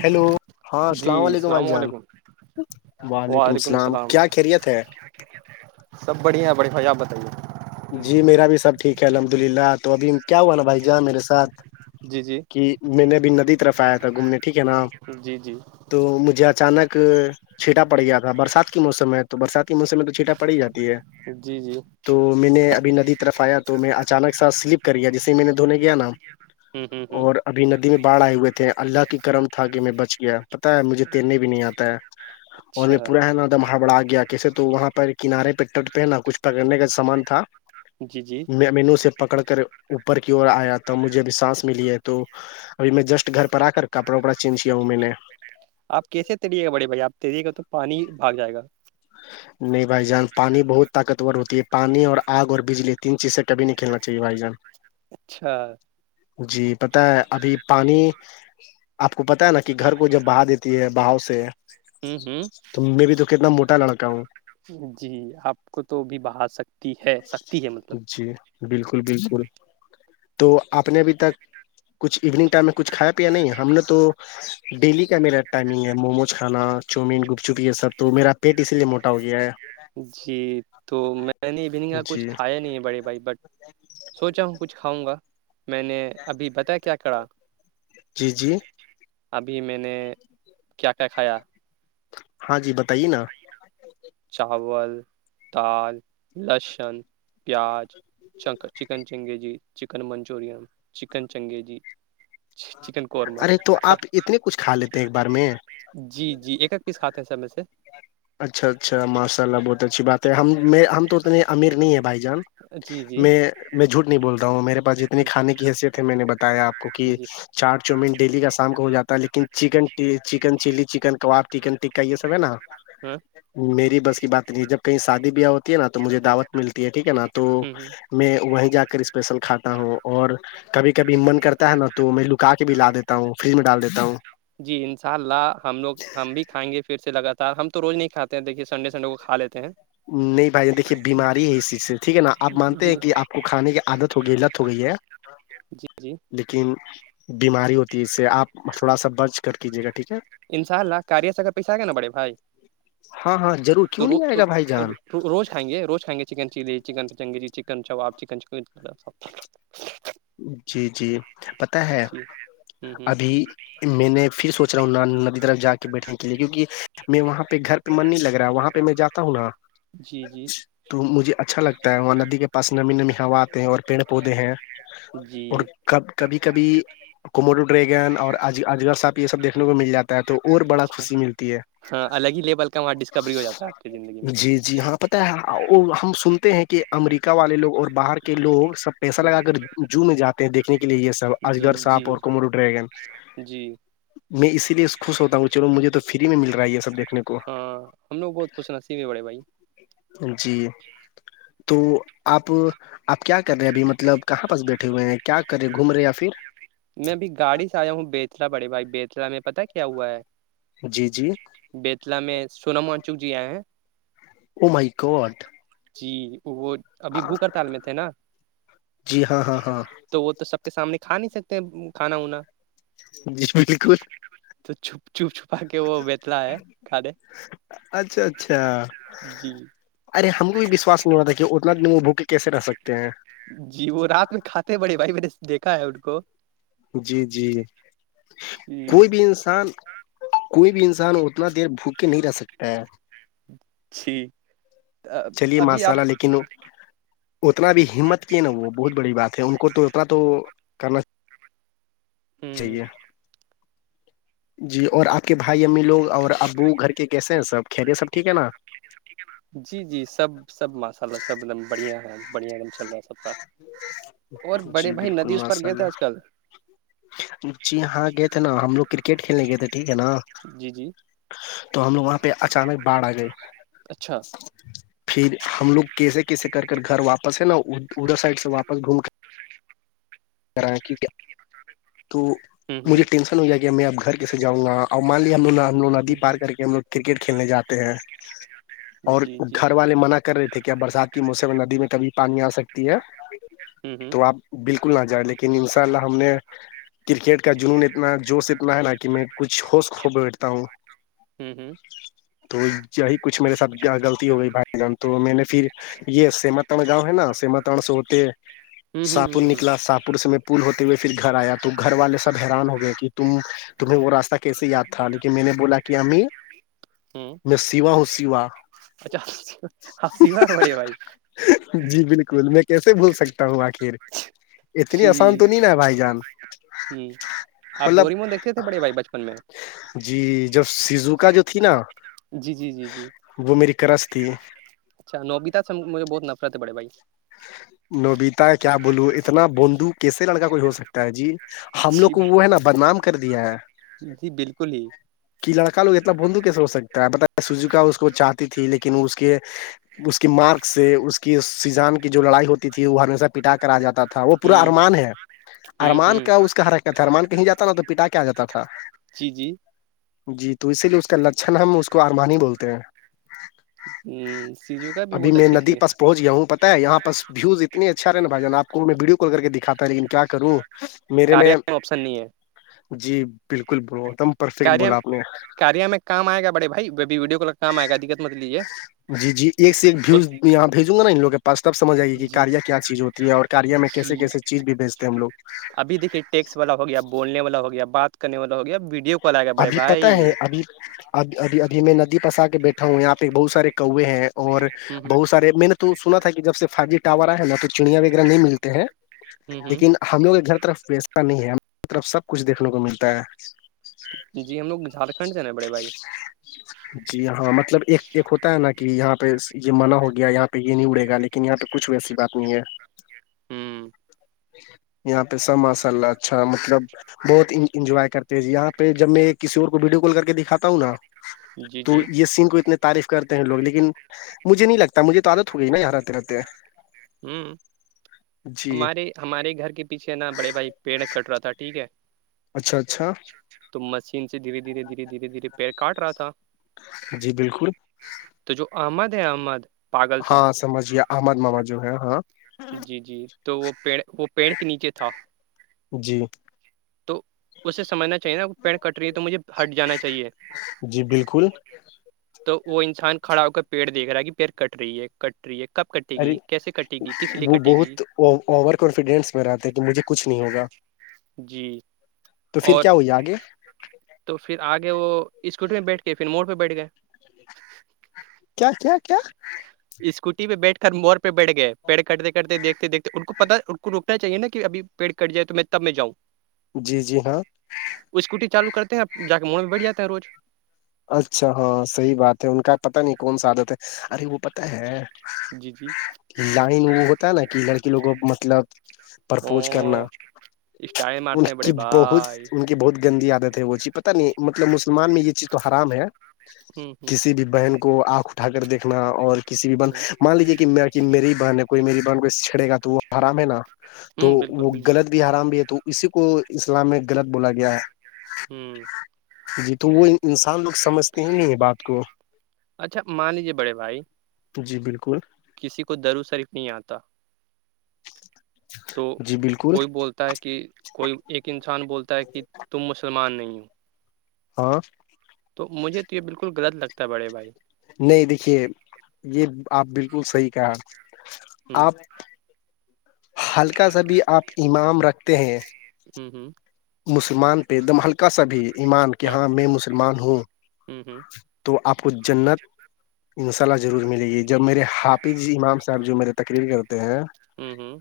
hello ہاں السلام علیکم بھائی جان وعلیکم السلام کیا خیریت ہے سب بڑھیا ہے بڑی خوشہ آپ بتائیے جی میرا بھی سب ٹھیک ہے الحمد للہ تو ابھی کیا ہوا نا بھائی جان میرےاتھ جی جی کہ میں نے ابھی ندی طرف آیا تھا گھومنے ٹھیک ہے نا جی جی تو مجھے اچانک چھیٹا پڑ گیا تھا برسات کے موسم میں تو برسات کے موسم میں تو چھینٹا پڑ ہی جاتی ہے جی جی تو میں نے ابھی ندی طرف آیا تو میں اچانک سا سلپ کر گیا جسے میں نے دھونے گیا نا ہوں ہوں ہوں اور ابھی ندی میں باڑھ آئے ہوئے تھے تھ اللہ کی کرم تھا کہ میں بچ گیا پتاہ ہے مجھے تیرنے بھی نہیں آتا ہے اور اچھا میں پورا ہے نا دم ہابڑا آ گیا کیسے تو وہاں پر کنارے پہ ٹ پہنا جی جی مینو سے پکڑ کر اوپر کی اورر آیا تھا مجھے اب سانس ملی ہے تو ابھی میں جسٹ گھر پر آ کر کپڑا وپڑا چینج کیا ہوں میں نے آپ کیسے تریے گا بڑے بھائی آپ تریے گا تو پانی بھاگ جائے گا نہیں بھائی جان پانی بہت طاقتور ہوتی ہے پانی اور آگ اور بجلی تین چیز سے کب نہیں کھیلنا چاہیے بھائی جان اچھا جی پتا ہے ابھی پانی آپ کو پتا ہے نا کہ گھر کو جب بہا دیتے ہے باؤ سے ہوں ہوں تو میں بھی تو کتنا موٹا لڑکا ہوں جی آپ کو تو بھی بہا سک ج جی بالکل بالکل تو آپ نے ابھی تک کچھ ایوننگ ٹائم میں کچھ کھایا نہیں ہم نے تو ڈیلی کا میرا ٹائمنگ ہے مومو کچھانا چاؤومین گپ چپی یہ سب تو میرا پیٹ اسی لیے موٹا ہو گیا ہے جی تو میں نے ایننگ کا جی کچھ کھایا نہیں ہے بڑے بھائی بٹ سوچا ہوں کچھ کاں گا میں نے ابھی بتا کیا کرا جی جی ابھی میں نے کیا کیا کھایا ہاں جی بتائیے نا چاول دال لہسن پیاز چک chicken changezi chicken Manchurian chicken changezi ھا چکن قورما ارے تو آپ اتنے کچھ کھا لیتے ہیں ایک بار میں جی جی ایک ایک پیس کھاتے ہیں سر میں سے اچھا اچھا ماشاء اللہ بہت اچھی بات ہے ہم ہم تو اتنے امیر نہیں ہے بھائی جان جی جی میں میں جھوٹ نہیں بول رہ ہوں میرے پاس جتنی کھانے کی حیثیت ہے میں نے بتایا آپ کو کہ جی چاٹ چوومٹ ڈیلی کا شام کا ہو جاتا ہے لیکن chicken chicken chilli chicken kebab chicken tikka یہ سب ہے نا ہوں میری بس کی بات نہیں جب کہیں شادی بیاہ ہوتی ہے نا تو مجھے دعوت ملتی ہے ٹھیک ہے نا تو ہ ہ میں وہیں جا کر اسپیشل کھاتا ہوں اور کبھی کبھی من کرتا ہے نا تو میں لکا کے بھی لا دیتا تا ہوں فریج میں ڈال دیتا ہوں جی انشاء اللہ ہم لوگ ہم بھی کھائیں گے پھر سے لگاتار ہم تو روز نہیں کھاتے ہیں دیکھیے سنڈے سنڈے کو کا لیتے ہیں نہیں بھائی دیکھیے بیماری ہے اس چیز سے ٹھیک ہے نا آپ مانتے جی جی ہیں کہ آپ کو کھانے کی عادت تو گی لت ہو گئی ہے جی جی لیکن بیماری ہوتی ہے اس سے آپ تھوڑا سا برج کر کیجیے گا ٹھیک ہے انشاء اللہ کاریہ سے اگر پیسہ آ گ نا بڑے بھائی ہاں ہاں ضرور تو کیوں نہیں آئے ر گا بھائی جان روز کائیں گے روز کائیں گے چن چلی چکن پنگی چکن چاب چکن س جی جی پت ہے جی ہ ہ ابھی میں نے پھر سوچ رہا ہوں ندی طرف جا کے بیٹھنے کے لیے کیونک میں وہاں پہ گھر پہ من نہیں لگ رہا ہے وہاں پہ میں جاتا ہوں نا جی جی تو مجھے اچھا لگتا ہے وہاں ندی کے پاس نمی نمی ہوات ہیں اور پیڑ پودے ہیں جی اور کب کبھی کبھی کمر ڈریگن اور اجر ساپ یہ سب دیکنے کو مل جا ہے تو اور بڑا خوشی ملتی ہے ہاں الگ ہی لیول کا وہاں ڈسکوری ہو جاتا ہے آپ کی زندگی میں جی جی ہاں پت ہے وہ ہم سنتے ہیں کہ کہ امریکہ والے لوگ اور باہر کے لوگ سب پیسہ لگا کر جو میں جاتے ہیں دیکھنے کے لیے یہ سب جی اجغر جی ساپ اور کمرو ڈریگن جی میں اسی لیے خوش ہوتا ہوں کہ چلو مجھے تو فری میں مل رہا ہے یہ سب دیکھنے کو بہتچھ نصیبے پڑے بھائی [unintelligible] جی تو آپ آپ کیا کر رہے ہیں ابھی مطلب کہاں پرس بیٹھے ہوئے ہیں کیا کرے گھومے یا پھر میں ا بھیھی گاڑی سے آیا ہوں بیتلا بڑے بھائی بیتلا میں پتا کیا ہوا ہے جی جی بیتلا میں سنام منچوک جی آئے ہیں امئی کوٹ جی وہ ابھی بھوکر تال میں تھے نا جی ہاں ہاں ہاں تو وہ تو سب کے سامنے کھا نہیں سکتے کھانا وناا جشم کور تو چپ چپ چھپا کے وہ بیتلا ہے کھے اچھا اچھا جی ارے ہم کو بھی وشواس نہیں ہوتا تھا کہ اتنا د وہ بھوکے کیسے رہ سکتے ہیں جی وہ رات میں کھاتے بڑے بھائی میں نے دیکھا ہے ان کو جی جی جی کوئی بھی انسان کوئی بھی انسان اتنا دیر بھوک کے نہیں رہ سکتا ہے جی چلیے ابھی آپ ماسالہ لیکن اتنا بھی ہمت کیے نا وہ بہت بڑی بات ہے ان کو تو اتنا تو کرنا ہ چاہیے جی اور آپ کے بھائی امی لوگ اور ابو گھر کے کیسے ہیں سب خری یہ سب ٹھیک ہے نا جی جی سب سب ماشاء اللہ سب ایک دم بڑھیا ہے بڑھیا ایک دم چل رہا س اور بڑے جی بھائی ندی بالکل اس پر ماشاء گئے اللہ تھے آج کل جی ہاں گئے تھے نا ہم لوگ کرکٹ کھیلنے گئے تھے ٹھیک ہے نا جی جی تو ہم لوگ وہاں پہ اچانک باڑھ آ گئے اچھا پھر ہم لوگ کیسے کیسے کر کر گھر واپس ہے نا ادھر سائڈ سے واپس گھوم کر کرا کیونکہ تو ہوں ہوں مجھے ٹینشن ہو گیا کہ میں اب گھر کیسےاں گا اور مان لیے ہم ل ہم لو ندی ہوں پار کر کے ہم لوگ کرکٹ کھیلنے جاتے ہیں [unintelligible] ہوں اور جی جی گھر والے منع کر رہے تھے کیا برسات کے موسم ندی میں کبھی پانی آ سکتی ہے ہوں ہوں تو آپ بالکل نہ جائے لیکن ان شاء اللہ ہم نے کرکٹ کا جنون اتنا جوش اتنا ہے نا کہ میں کچھ ہوش کھو بیٹھتا ہوں ہوں ہوں تو یہی کچھ میرے ساتھ غلطی ہو گئی بھائی جان تو میں نے پھر یہ سیمترن جاؤ ہے نا سیمتن سے ہوتے ہوں ہوں ساہپور ہوں ہوں نکلا ساہپور میں پول ہوتے ہوئے پھر گھر آیا تو گھر والے سب حیران ہو گئے کہ تم تمہیں وہ راستہ کیسے یاد تھا لیکن میں نے بولا کہ امی ہاں میں سیوا ہوں سیوا اچھا آ آپ سیو پے بائی جی بالکل میں کیسے بھول سکتا ہوں آخر اتنی جی آسان تو نہیں نا بھائی جان ہ آپ مطلب ڈورمون دیکھتے تھے بڑے بھائی بچپن میں جی جب سیزو کا جو تھی نا جی جی جی جی وہ میری کرس تھی اچھا نوبیتا سے مجھے بہت نفرت پڑے بھائی نبیتا کیا بولو اتنا بونندو کیسے لڑکا کوئی ہو سکتا ہے جی ہم لوگ جی کو وہ ہے نا بدنام کر دیا ہے جی بالکل ہی کہ لڑکا لو اتنا بونندو کیسے ہو سکتا ہے ب سجوک اس کو چ ت تھی لیکن اس کے اس کے مارک سے اس کی سی جان کے جو لڑائی ہوتی تھی وہ ہمیشہ پٹا کرا جاتا تھا وہ پورا ہوں ارمان ہے ہوں ارمان ہوں کیا اس کا حرکھ تھا ارمان کہیں جاتا نا تو پٹا کیا جاتا تھا جی جی جی تو اسی لیے اس کا لچھن ہم اس کو آرمانی بولتے ہیں ہ سیجو کا بھی ابھی بہت اچھا میں ندی پہنچ گیا ہوں پتا ہے یہ پس ویو اچھا نا بائی ج آپ کو میں وڈیو کال کر دکھاتا ہے لن کیا کروں میرے میں کاریہ آپشن نہیں ہے جی بالکل بتم کاریہ کاریا میں کام آئے گا بڑے بھائی بھی ویڈیو کال کام آئے گا دقت مت لیجیے جی جی ایک سے ایک ویوز یہاں بھیجوں گا نا ان لگوں پاس تب سمجھ آئے گی کہ جی کاریا کیا چیز ہوتی ہے اور کاریا میں کیس جی کیسے چیز بھیجتے ہیں ہم لوگ ابھی دیکھیے ٹیکسٹ والا ہو گیا بولنے والا ہو گیا بات کرنے والا ہو گیا ویڈیو کال آ گیا بڑے ابھی بھائی پتہ ہے ابھی اب ابھی ابھی میں ندی پسا کے بیٹھا ہوں یہاں پہ بہت سارے کے ہیں اور ہ بہت سے مت سنا تھا کہ جب سے فائیو جی ٹاور آئے نا تو چڑیاں وغیرہ نہیں ملتے ہیں ہ ہ لیکن ہم لوگ کے گھر طرف ویسا نہیں ہے ہم کی طرف سب کچھ دھنے کو ملتا ہے جی ہم لوگ جھارکھنڈ سے نا بڑے بھائی جی ہاں مطلب ایک ایک ہوتا ہے نا کہ یہاں پہ یہاں پہ یہ منع ہو گیا یہاں پہ یہ نہیں اڑے گا لیکن یہاں پہ کچھ ویسی بات نہیں ہے ہ [unintelligible] یہاں پہ سب ماشاء اللہ اچھا مطلب بہت انجوائے کرتے ہیں یہاں پہ جب میں کسی اور کو ویڈیو کال کر کے دکھاتا ہوں نا جی تو جی یہ سین کو اتنی تعریف کرتے ہیں لوگ لیکن مجھے نہیں لگتا مجھے تو عادت ہو گئی نا اں رہتے رہتے ہیں ہوں جی ہمارے ہمارے گھر کے پیچھے نا بڑے بھائی پیڑ کٹ رہا تھا ٹھیک ہے اچھا اچھا تو مشین سے دھیرے دھیرے دھیرے دھیرے دھیرے پیر کاٹ رہا تھا جی بالکل تو جو احمد ہے احمد پاگل سا ہاں سمجھیے آحمد مما جو ہے ہاں جی جی تو وہ پ وہ پیڑ کے نیچے تھا جی تو اسے سمجھنا چاہیے نا کی پیڑ کٹ رہی ہے تو مجھے ہٹ جانا چاہیے جی بالکل تو وہ انسان کھڑا ہو کر پیڑ دیکھ رہا ہے کہ پیڑ کٹ رہی ہے کٹ ری ہے کب کٹے ارے گی کیسے کٹے گی کس لیے وہ کٹے گی بہت اوور کانفیڈینس میں رہتا ہے کہ مجھے کچھ نہیں ہوگا جی تو پھر اور کیا ہوا آگے تو پھر آگے وہ اسکوٹی پے بیٹھ کے پھر موڑ پہ بیٹھ گئے کیا کیا کیا اسکوٹی پے بیٹھ کر موڑ پے بیٹھ گئے پیڑ کٹتے کٹتے دیکھتے دیکھتے ان کو پتا ان کو ہونا چاہے نا کہ ابھی پیڑ کٹ جائے تو میں تب میں جاؤں جی جی ہاں وہ اسکوٹی چالو کرتے ہیں جا کے موڑ میں بیٹھ جاتا ہے روج اچھا ہاں صحی بات ہے ان کا پتا نہیں کون سا عادت ہے ارے وہ پتا ہے جی جی لائن وہ ہوتا ہے نا کہ لڑکی لوگوں مطلب پرپوز کرنا او اسٹائل ان مارتے ہیں بڑے کی بہت بھائی ان کی بہت گندی عادت ہے وہ چیز پتا نہیں مطلب مسلمان میں یہ چیز تو حرام ہے ہمم کسی بھی بہن کو آنکھ اٹھا کر دیکھنا اور کسی بھی بہن مان لیجیے کہ میری ہی بہن کوئی میری بن کو چھیڑے گا تو وہ حرام ہے نا تو ہوں بالکل وہ بالکل غلط بھی حرام بھی ہے تو اسی کو اسلام میں غلط بولا گیا ہے ہ جی تو وہ انسان لوگ سمجھتے ہی نہیں ہے بات کو اچھا مان لیجیے بڑے بھائی جی بالکل کسی کو درود شریف نہیں آتا تو جی بالکل کوئی بولتا ہے کہ کوئی ایک انسان بولتا ہے کہ تم مسلمان نہیں ہو ہاں تو مجھے تو یہ بالکل غلط لگتا ہے بڑے بھائی نہیں دیکھیے یہ آپ بالکل صحی کہہ رہے ہ آپ ہلکا سا بھی آپ امان رکھتے ہیں ہوں ہوں مسلمان پہ ایک دم ہلکا سا بھی ایمان کہ ہاں میں مسلمان ہوں ہ تو آپ کو جنت انشاء اللہ ضرور ملے گی جب میرے حافظ امام صاحب جو میرے تقریر کرتے ہیں ہوں ہوں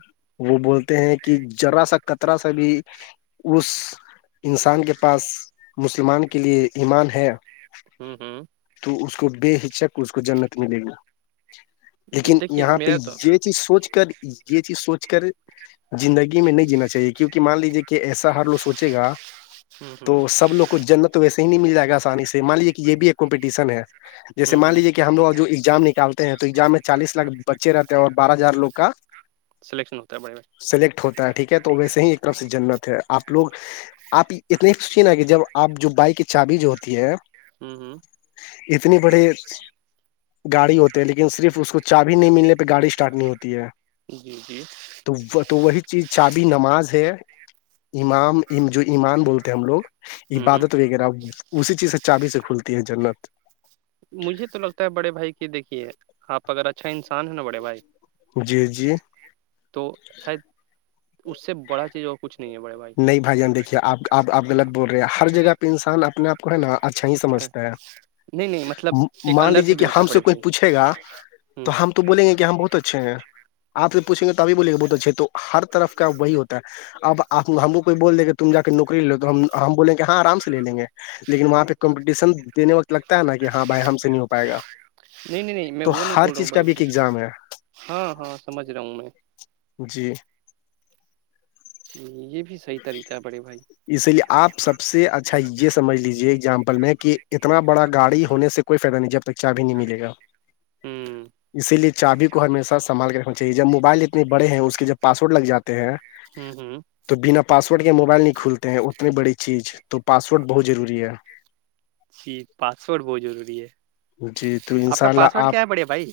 وہ بولتے ہیں کہ جرا سا کطرا سا بھی اس انسان کے پاس مسلمان کے لیے ایمان ہے ہوں ہوں تو اس کو بے ہچک اس کو جنت ملے گی لیکن دیکھیے یہاں پہ میرا تو یہ چیز سوچ کر یہ چیز سوچ کر زندگی میں نہیں جینا چاہیے کیونکہ مان لیجے کہ ایسا ہر لوگ سوچے گا ہوں ہوں تو سب لوگ کو جنت تو ویسے ہی نہیں مل جائے گا آسانی سے مان لیجیے کہ یہ بھی ایک کمپٹیشن ہے جیے ہوں مان ہوں لیجیے کہ ہم لوگ جو ایگزام نکالتے ہیں تو ایگزام میں چالیس لاکھ بچے رہتے ہیں اور بارہ ہزار لوگ کا سلیکشن ہوتا ہے بڑے سلیکٹ ہوتا ہے ٹھیک ہے تو ویسے ہی ایک طرف سے جنت ہے آپ لوگ آپ اتنی سوچیے نا کہ جب آپ جو بائک کی چابھی جو ہوتی ہے بھائی ہ اتنی بڑی گاڑی ہوتی لیکن صرف اس کو چابھی نہیں ملنے پہ گاڑی اسٹارٹ نہیں ہوتی ہے جی جی تو وہ تو وہی چیز چابھی نماز ہے ایمان جو ایمان بولتے ہیں ہم لوگ ہ عبادت وغیرہ بول اسی چیز سے چابھی سے کھلتی ہے جنت مجھے تو لگتا ہے بڑے بھائی کی دیکھیے آپ اگر اچھا انسان ہے نا بڑے بھائی جی جی تو شاید اس سے بڑا چیز اور کچھ نہیں ہے بڑے بات نہیں بھائی جان دیکھیے آپ آپ غط بول رہے ہر جگہ پہ انسان اپنے آپ کو ہے نا اچھا یہ سمجھتا ہے نہیں نہیں مطلب ایک مان لیجیے کہ ہم سے کوئی پوچھے گا ھمم تو ہم تو بول گے کہ ہم بہت اچھے ہیں آپ سے پوچھیں گے تبھی بولے گا بہت اچھے تو ہر طرف کا وہی ہوتا ہے اب آپ ہم کوئی بول دے کہ تم جا کے نوکری لو تو ہم بول گ کہ ہاں آرام سے ل گے لیکن وہاں پہ کمپٹیشن دینے وقت لگتا ہے نا کہ ہاں بھائی ہم سے نہیں ہو پائے گا نہیں نہیں نہیں میں تو وہ نہیں ہر بول رہا ہوں چیز کا بڑے بھی ایک بھائی ایگزام ہے ہاں ہاں سمجھ رہا ہوں میں جی ج یہ بھی صحیح طریقہ ہے بڑے بھائی اسی لیے آپ سب سے اچھا یہ سمجھ لیجیے ایگزامپل میں کہ اتنا بڑا گاڑی ہونے سے کوئی فائدہ نہیں ج جب تک چاہ بھی نہیں ملے گا ھمم اسی لیے چابی کو ہمیشہ سنبال کر رنا چاہیے جب موبائل اتنے بڑے ہیں اس کے جب پاسورڈ لگ جاتے ہیں ھمم ھمم تو بنا پاسورڈ کے موبائل نہیں کھولتے ہیں اتنی بڑی چیز تو پاسورڈ بہت ضروری ہے جی پاسورڈ بہت ضروری ہے جی تو ان آپ شاء کا اللہ پاسورڈ آپ کیا ہے پڑے بھائی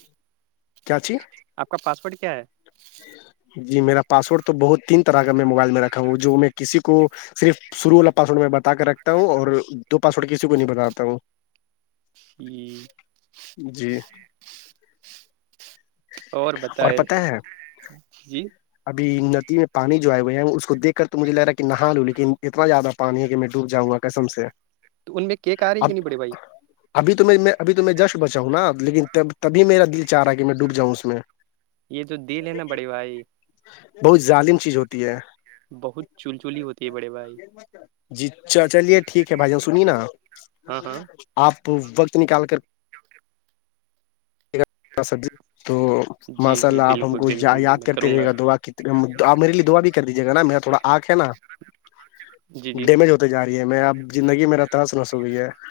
کیا چی آپ کا پاسپورٹ کیا ہے جی میرا پاسورڈ تو بہت تین طرح کا موبائل میں رکھا ہوں جو میں کسی کو صرف شروع والا پاسوڈ میں بتا کے رکھتا ہوں اور دو پاسورڈ کسی کو نہیں بتاتا ہوں جی جی اور بتائے پتہ ہے جی ابھی ندی میں پانی جو آئے ہوئے ہیں اس کو دیک کر تو مجھے لگ رہا ہے کہ نہا لو لیکن اتنا زیادہ پانی ہے کہ میں ڈوب جاؤں گا کسم سے تو ان میں کیک آ رہی ہے اب کہ نہیں بڑے بھائی ابھی تو میں میں ابھی تو میں جشک بچا ہں نا لیکن تبھی میرا دل چاہ رہا کہ میں ڈوب جاؤں اس میں یہ تو دل ہے نا بڑی بھائی بہت ظالم چیز ہوتی ہے بہت چول چو ہوتی ہے بڑے بھائی جی چلیے ٹھیک ہے بھائی جان سنیے نا ہاں ہاں آپ وقت نکال کر سبزی تو جی ماشاء جی اللہ آپ ہم بالکل کو بالکل یاد میں کرتے کروں رہے گا دعا کت آپ میرے لیے دعا بھی کر دیجیے گا نا میرا تھوڑا آنکھ ہے نا جی جی ڈیمیج ہوتا جا رہی ہے میں اب زندگی میرا تس نسو گئی ہے